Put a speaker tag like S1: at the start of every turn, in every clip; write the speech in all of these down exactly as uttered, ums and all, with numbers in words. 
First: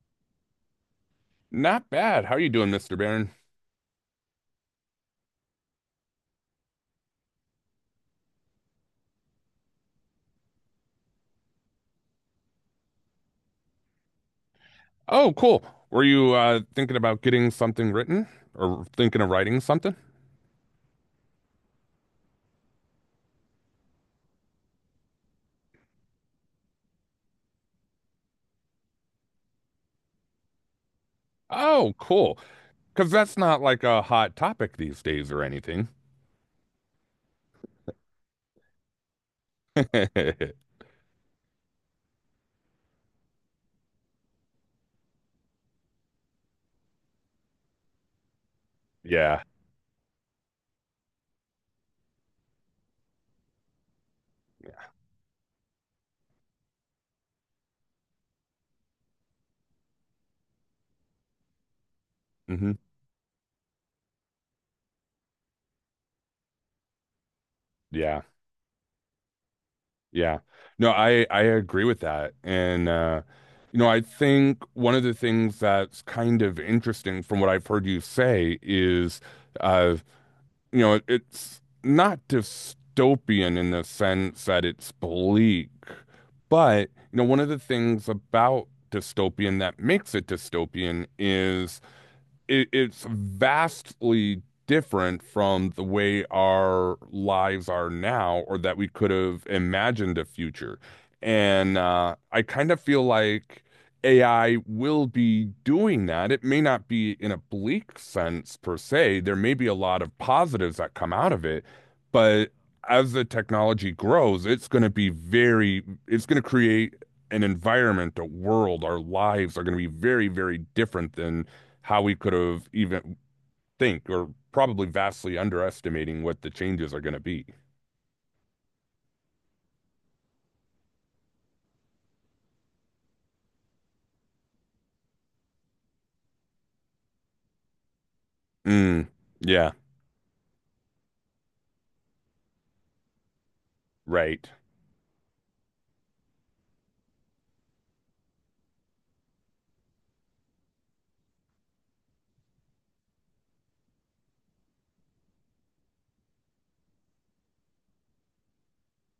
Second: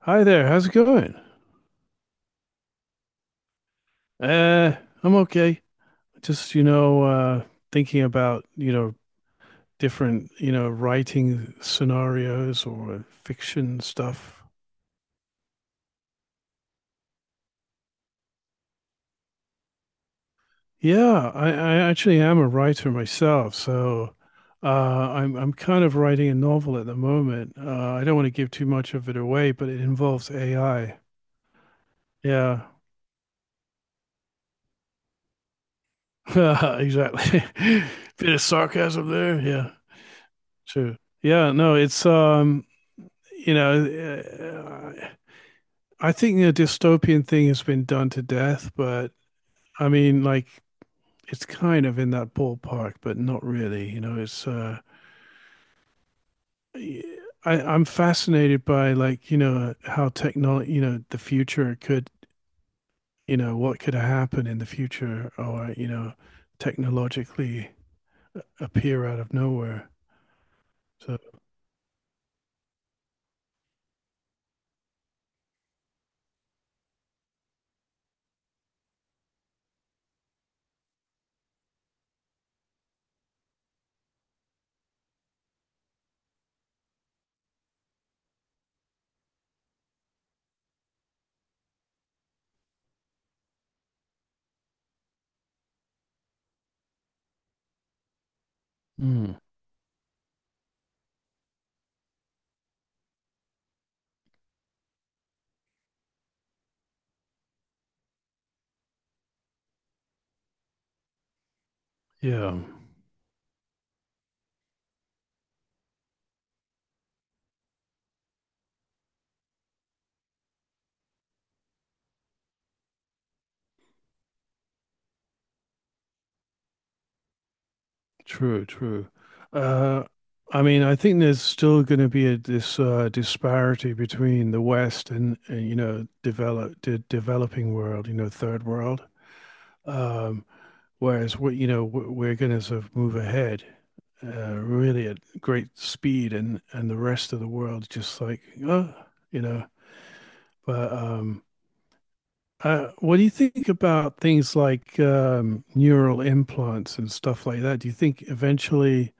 S1: Hi there. How's it going?
S2: Not bad. How are you doing, mister Barron?
S1: Uh, I'm okay. Just, you know, uh, thinking about, you know, different, you know, writing scenarios or fiction stuff.
S2: Oh, cool. Were you uh, thinking about getting something written or thinking of writing something?
S1: Yeah, I, I actually am a writer myself, so uh, I'm I'm kind of writing a novel at the moment. Uh, I don't want to give too much of it away, but it involves A I.
S2: Oh, cool.
S1: Yeah,
S2: Because that's not like a hot topic these days or anything.
S1: exactly. Bit of sarcasm there. Yeah, sure. Yeah, no, it's um, you know, uh, I think the dystopian thing has been done to death, but
S2: Yeah.
S1: I mean, like, it's kind of in that ballpark, but not really. You know, it's uh, I, I'm fascinated by like, you know, how technology, you know, the future could,
S2: Hmm.
S1: you know, what could happen in the future, or you know, technologically
S2: Yeah.
S1: appear out of nowhere.
S2: Yeah. No,
S1: So
S2: I I agree with that. And uh You know, I think one of the things that's kind of interesting from what I've heard you say is uh you know, it's not dystopian in the sense that it's bleak, but you know, one of the things about dystopian that makes it dystopian is it, it's vastly different from the way our lives are now or that we could
S1: mm.
S2: have imagined a future. And uh, I kind of feel like A I will be doing that. It may not be in a bleak sense per se. There may be a lot of positives that come out of it, but
S1: Yeah.
S2: as the technology grows, it's going to be very, it's going to create an environment, a world, our lives are going to be very, very different than how we could have even think or probably vastly underestimating what the changes are going to be.
S1: True, true. Uh, I mean, I think there's still going to be a, this uh, disparity between the West and, and you know develop the developing world, you know, third world.
S2: Mm, yeah,
S1: Um, whereas we, you know, w- we're going to sort of move ahead
S2: right.
S1: uh, really at great speed, and and the rest of the world just like, oh, you know. But um, uh, what do you think about things like um, neural implants and stuff like that? Do you think eventually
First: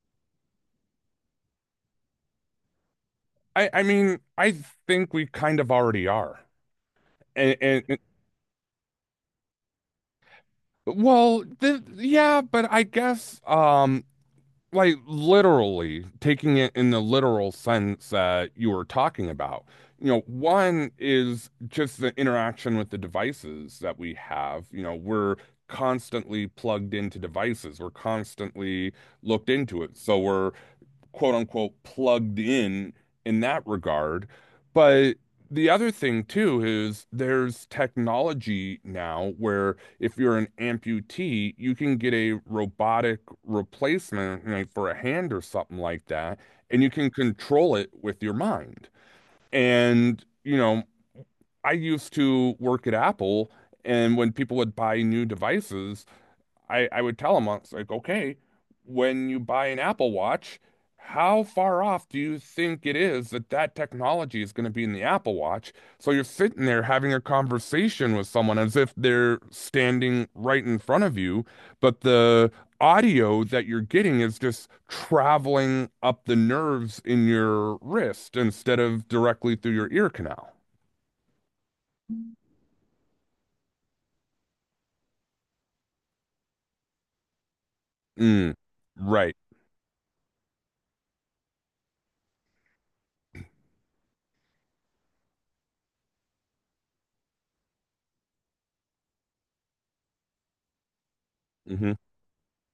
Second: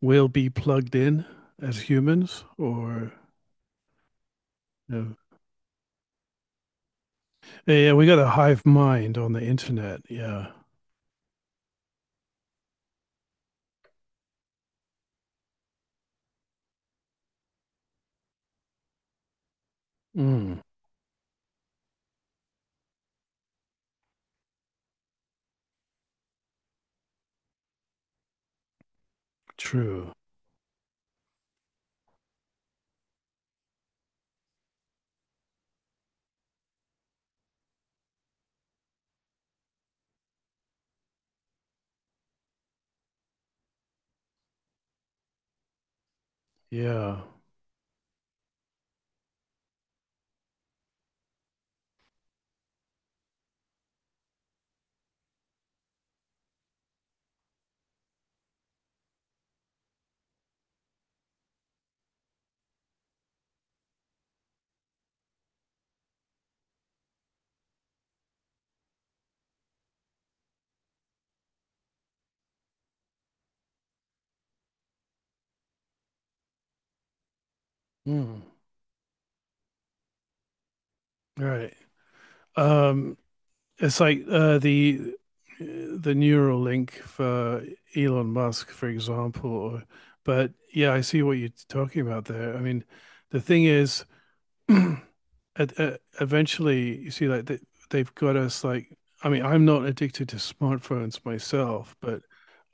S1: we'll be plugged in as humans, or
S2: I, I mean, I
S1: you
S2: think
S1: know,
S2: we kind of already are. And,
S1: yeah,
S2: and
S1: yeah,
S2: and
S1: we got a hive mind on the internet. Yeah,
S2: well, th- yeah, but I guess um like literally taking it in the literal sense that you were talking about. You know,
S1: mm,
S2: one is just the interaction with the devices that we have. You know, we're constantly plugged into devices. We're constantly looked into it.
S1: true.
S2: So we're quote unquote plugged in in that regard. But the other thing too is there's technology now where if you're an amputee, you can get a robotic replacement like for a hand or something like that, and you can
S1: Yeah,
S2: control it with your mind. And, you know, I used to work at Apple, and when people would buy new devices, I, I would tell him, I was like, okay, when you buy an Apple Watch, how far off do you think it is that that technology is going to be in the Apple Watch? So you're sitting there having a conversation with someone as if they're standing right in front of you, but the audio that you're getting is just traveling up the nerves in your wrist
S1: mm,
S2: instead of directly through your ear canal.
S1: right. Um, it's like uh, the the neural link for Elon
S2: Mm,
S1: Musk, for
S2: right.
S1: example. Or, but yeah, I see what you're talking about there. I mean, the thing is. Ed- uh, eventually, you see, like they, they've got us like, I mean, I'm not addicted to smartphones
S2: Hmm.
S1: myself, but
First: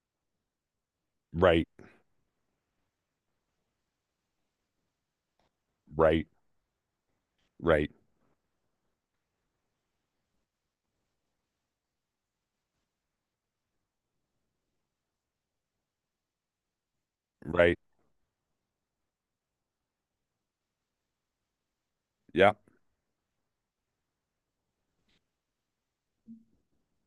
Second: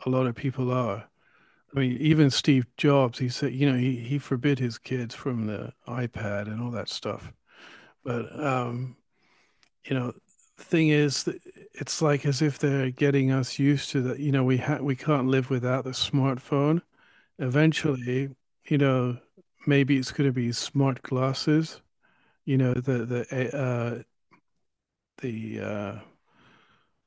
S1: a lot of people are.
S2: Right.
S1: I mean, even Steve Jobs, he said, you know, he he forbid his kids from the
S2: Right.
S1: iPad and all that stuff.
S2: Right.
S1: But um, you know, thing is, that it's like as if they're getting us used to that. You know, we ha we can't live without the smartphone.
S2: Right.
S1: Eventually, you know, maybe it's going to be smart glasses
S2: Yeah.
S1: you know the the uh, the uh,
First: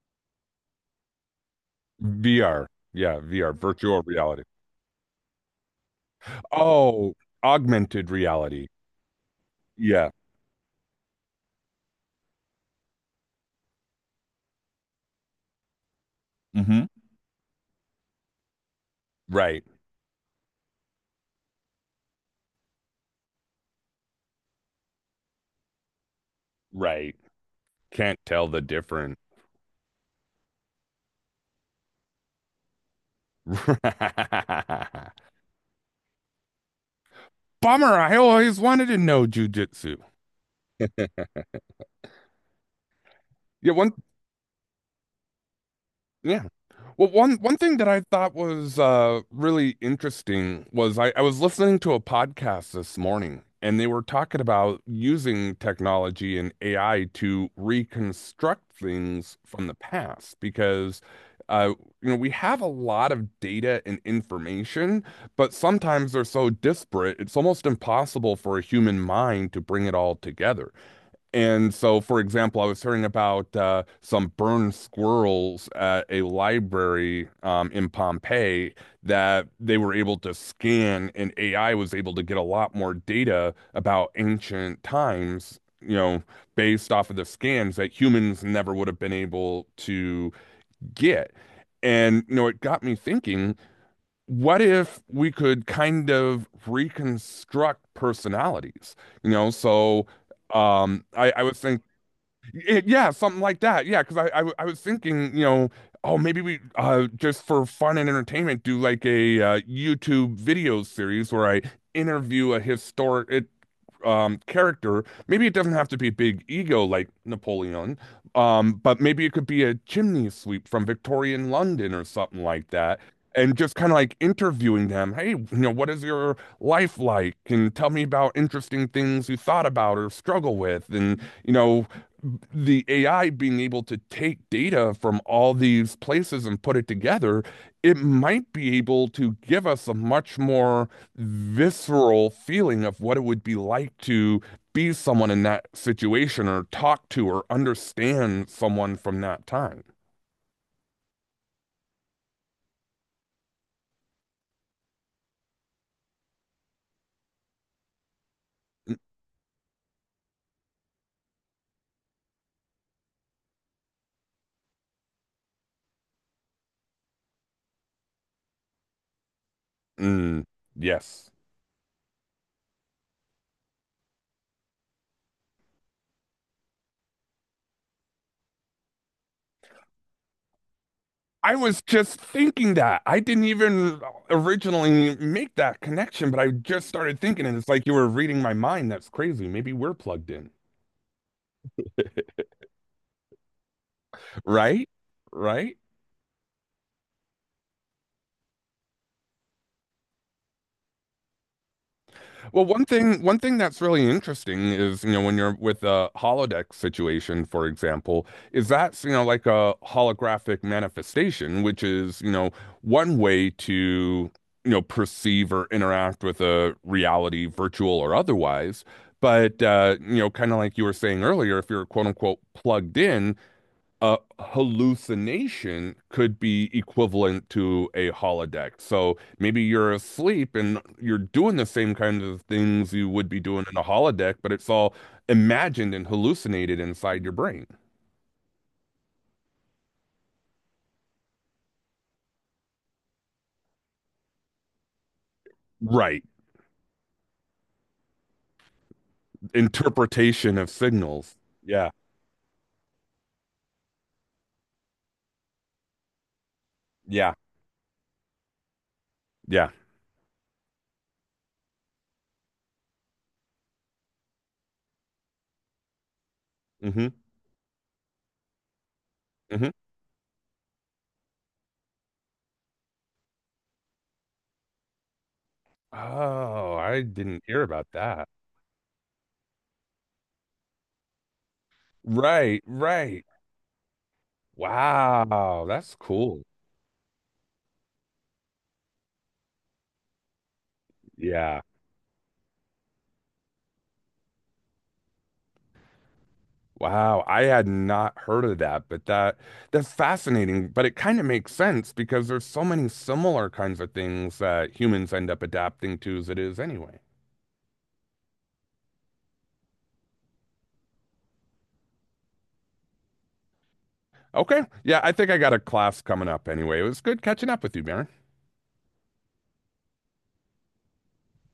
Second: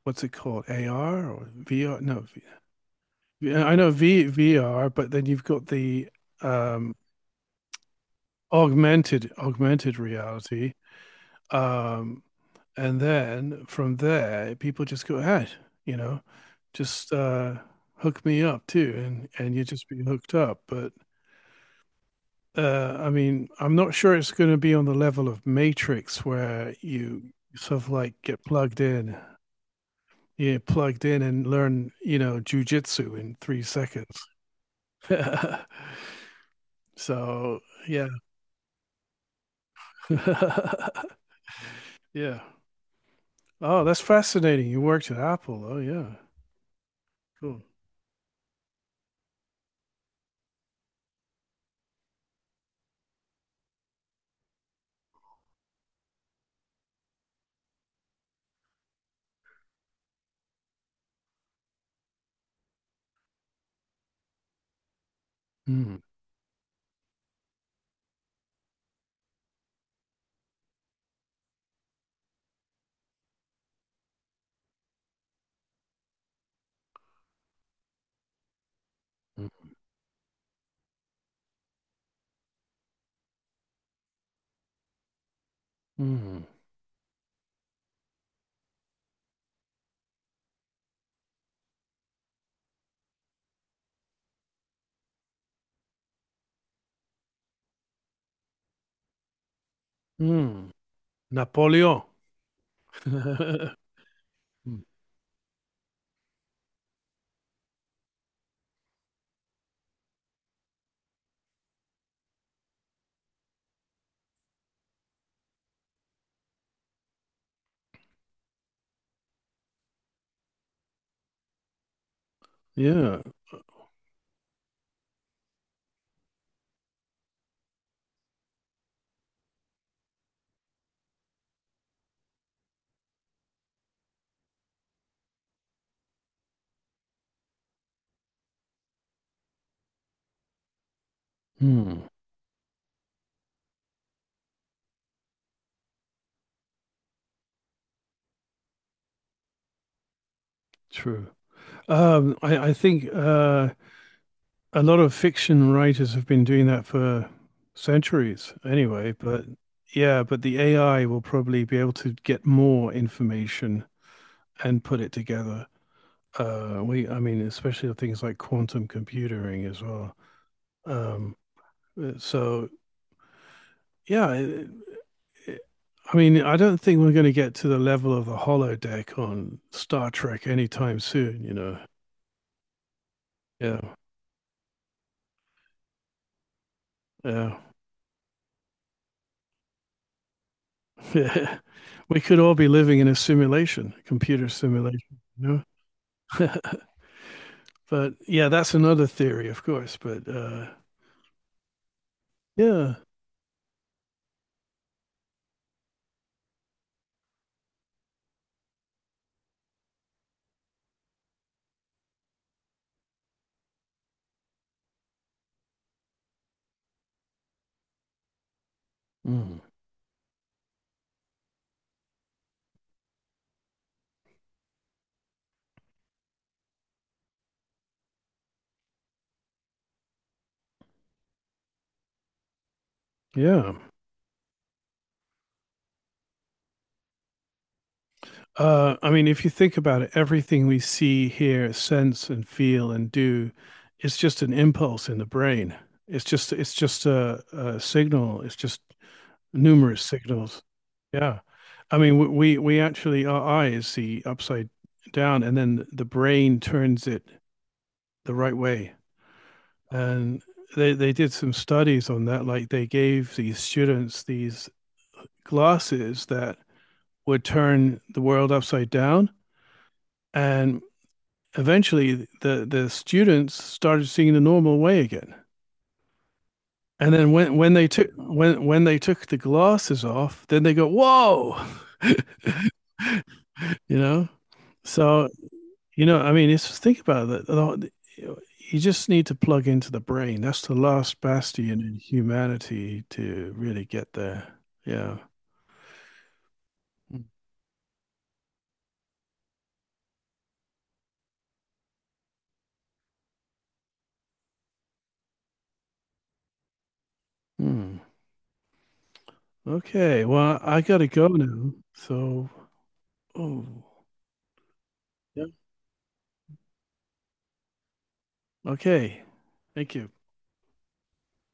S1: what's it called, A R or V R? No,
S2: V R. Yeah, V R,
S1: I know
S2: virtual
S1: v,
S2: reality.
S1: VR, but then you've got the um,
S2: Oh, augmented reality.
S1: augmented augmented
S2: Yeah.
S1: reality, um, and then from there people just go ahead, you know,
S2: Hmm.
S1: just uh, hook me up too, and and
S2: Right,
S1: you just be hooked up. But uh, I mean, I'm not sure it's going to be on the level of Matrix where
S2: right.
S1: you sort of like
S2: Can't
S1: get
S2: tell the
S1: plugged
S2: difference.
S1: in, yeah, plugged in and learn, you know, jujitsu in three seconds.
S2: Bummer.
S1: So, yeah.
S2: I always wanted to know jujitsu.
S1: Yeah.
S2: Yeah,
S1: Oh,
S2: one.
S1: that's fascinating. You worked at Apple. Oh, yeah.
S2: Yeah. Well, one one
S1: Cool.
S2: thing that I thought was uh, really interesting was I, I was listening to a podcast this morning, and they were talking about using technology and A I to reconstruct things from the past because uh, you know we have a lot of data and information, but
S1: Mm,
S2: sometimes they're so disparate, it's almost impossible for a human mind to bring it all together. And so, for example, I was hearing about uh, some burned squirrels at a library um, in Pompeii that
S1: mm,
S2: they were able to scan, and A I was able to get a lot more data about ancient times, you know,
S1: mm,
S2: based off of the scans that humans never would have been able to get. And, you know, it got me thinking, what if we could kind of reconstruct personalities? You know, so.
S1: mm.
S2: Um, I, I was thinking
S1: Napoleon.
S2: it, yeah, something like that. Yeah, because I, I w- I was thinking, you know, oh maybe we uh just for fun and entertainment do like a uh, YouTube video series where I interview a historic um, character. Maybe it doesn't have to be big ego like Napoleon, um, but maybe it could be a chimney sweep from Victorian London or something like that.
S1: Yeah.
S2: And just kind of like interviewing them. Hey, you know, what is your life like? And tell me about interesting things you thought about or struggle with. And, you know, the A I being able to take data from all these places and put it together, it might be able to give us a much more
S1: Mm,
S2: visceral feeling of what it would be like to be someone in that situation or talk to or understand someone from that time.
S1: true. Um, I, I think uh, a lot of fiction writers have been doing that for centuries anyway, but yeah, but the A I will probably be able to get more information and put it together. Uh, we, I mean, especially things like quantum computing as well.
S2: Mm, yes.
S1: Um, so yeah, it, it, I mean, I don't think we're going to get to the level of the holodeck on Star Trek anytime soon. You
S2: I
S1: know,
S2: was just thinking that. I didn't
S1: yeah,
S2: even originally make that connection, but I just started thinking, and
S1: yeah,
S2: it's like you were reading my mind. That's crazy. Maybe we're plugged in,
S1: yeah. we could all be living in a simulation, computer
S2: right?
S1: simulation. You know,
S2: Right?
S1: but yeah, that's another theory, of course. But uh,
S2: Well, one
S1: yeah,
S2: thing one thing that's really interesting is, you know, when you're with a holodeck situation, for example, is that's, you know, like a holographic manifestation, which is, you know, one way to, you know, perceive or interact with a reality, virtual or otherwise. But
S1: mm.
S2: uh, You know, kind of like you were saying earlier, if you're quote unquote plugged in, a hallucination could be equivalent to a holodeck. So maybe you're asleep and you're doing the same kind of things you would be doing
S1: Yeah.
S2: in a holodeck, but it's all imagined and hallucinated inside your brain.
S1: Uh, I mean, if you think about it, everything we see, hear, sense, and feel and do is just an impulse in the brain.
S2: Right.
S1: It's just it's just a, a signal. It's just numerous
S2: Interpretation
S1: signals.
S2: of signals.
S1: Yeah.
S2: Yeah.
S1: I mean, w- we we actually our eyes see upside down, and then the brain turns it
S2: Yeah.
S1: the right way.
S2: Yeah.
S1: And they they did some studies on that. Like they gave these students these glasses that
S2: Hmm.
S1: would turn the world upside down
S2: Hmm.
S1: and eventually the the students started seeing the normal way again.
S2: Oh, I
S1: And then
S2: didn't
S1: when
S2: hear
S1: when
S2: about
S1: they took
S2: that.
S1: when when they took the glasses off, then they go, "Whoa!"
S2: Right. Right.
S1: you know. So
S2: Wow. That's
S1: you know, I
S2: cool.
S1: mean, it's think about it. You just need to plug into the brain. That's the last
S2: Yeah.
S1: bastion in humanity to really get there. Yeah.
S2: Wow, I had not heard of that, but that that's fascinating. But it kind of makes sense because there's so many similar kinds of things that humans end up adapting to as it is anyway.
S1: Hmm. Okay. Well, I gotta go now. So, oh,
S2: Okay, yeah, I think I
S1: yeah.
S2: got a class coming up anyway. It was good catching up with you, Mary.
S1: Okay. Thank you.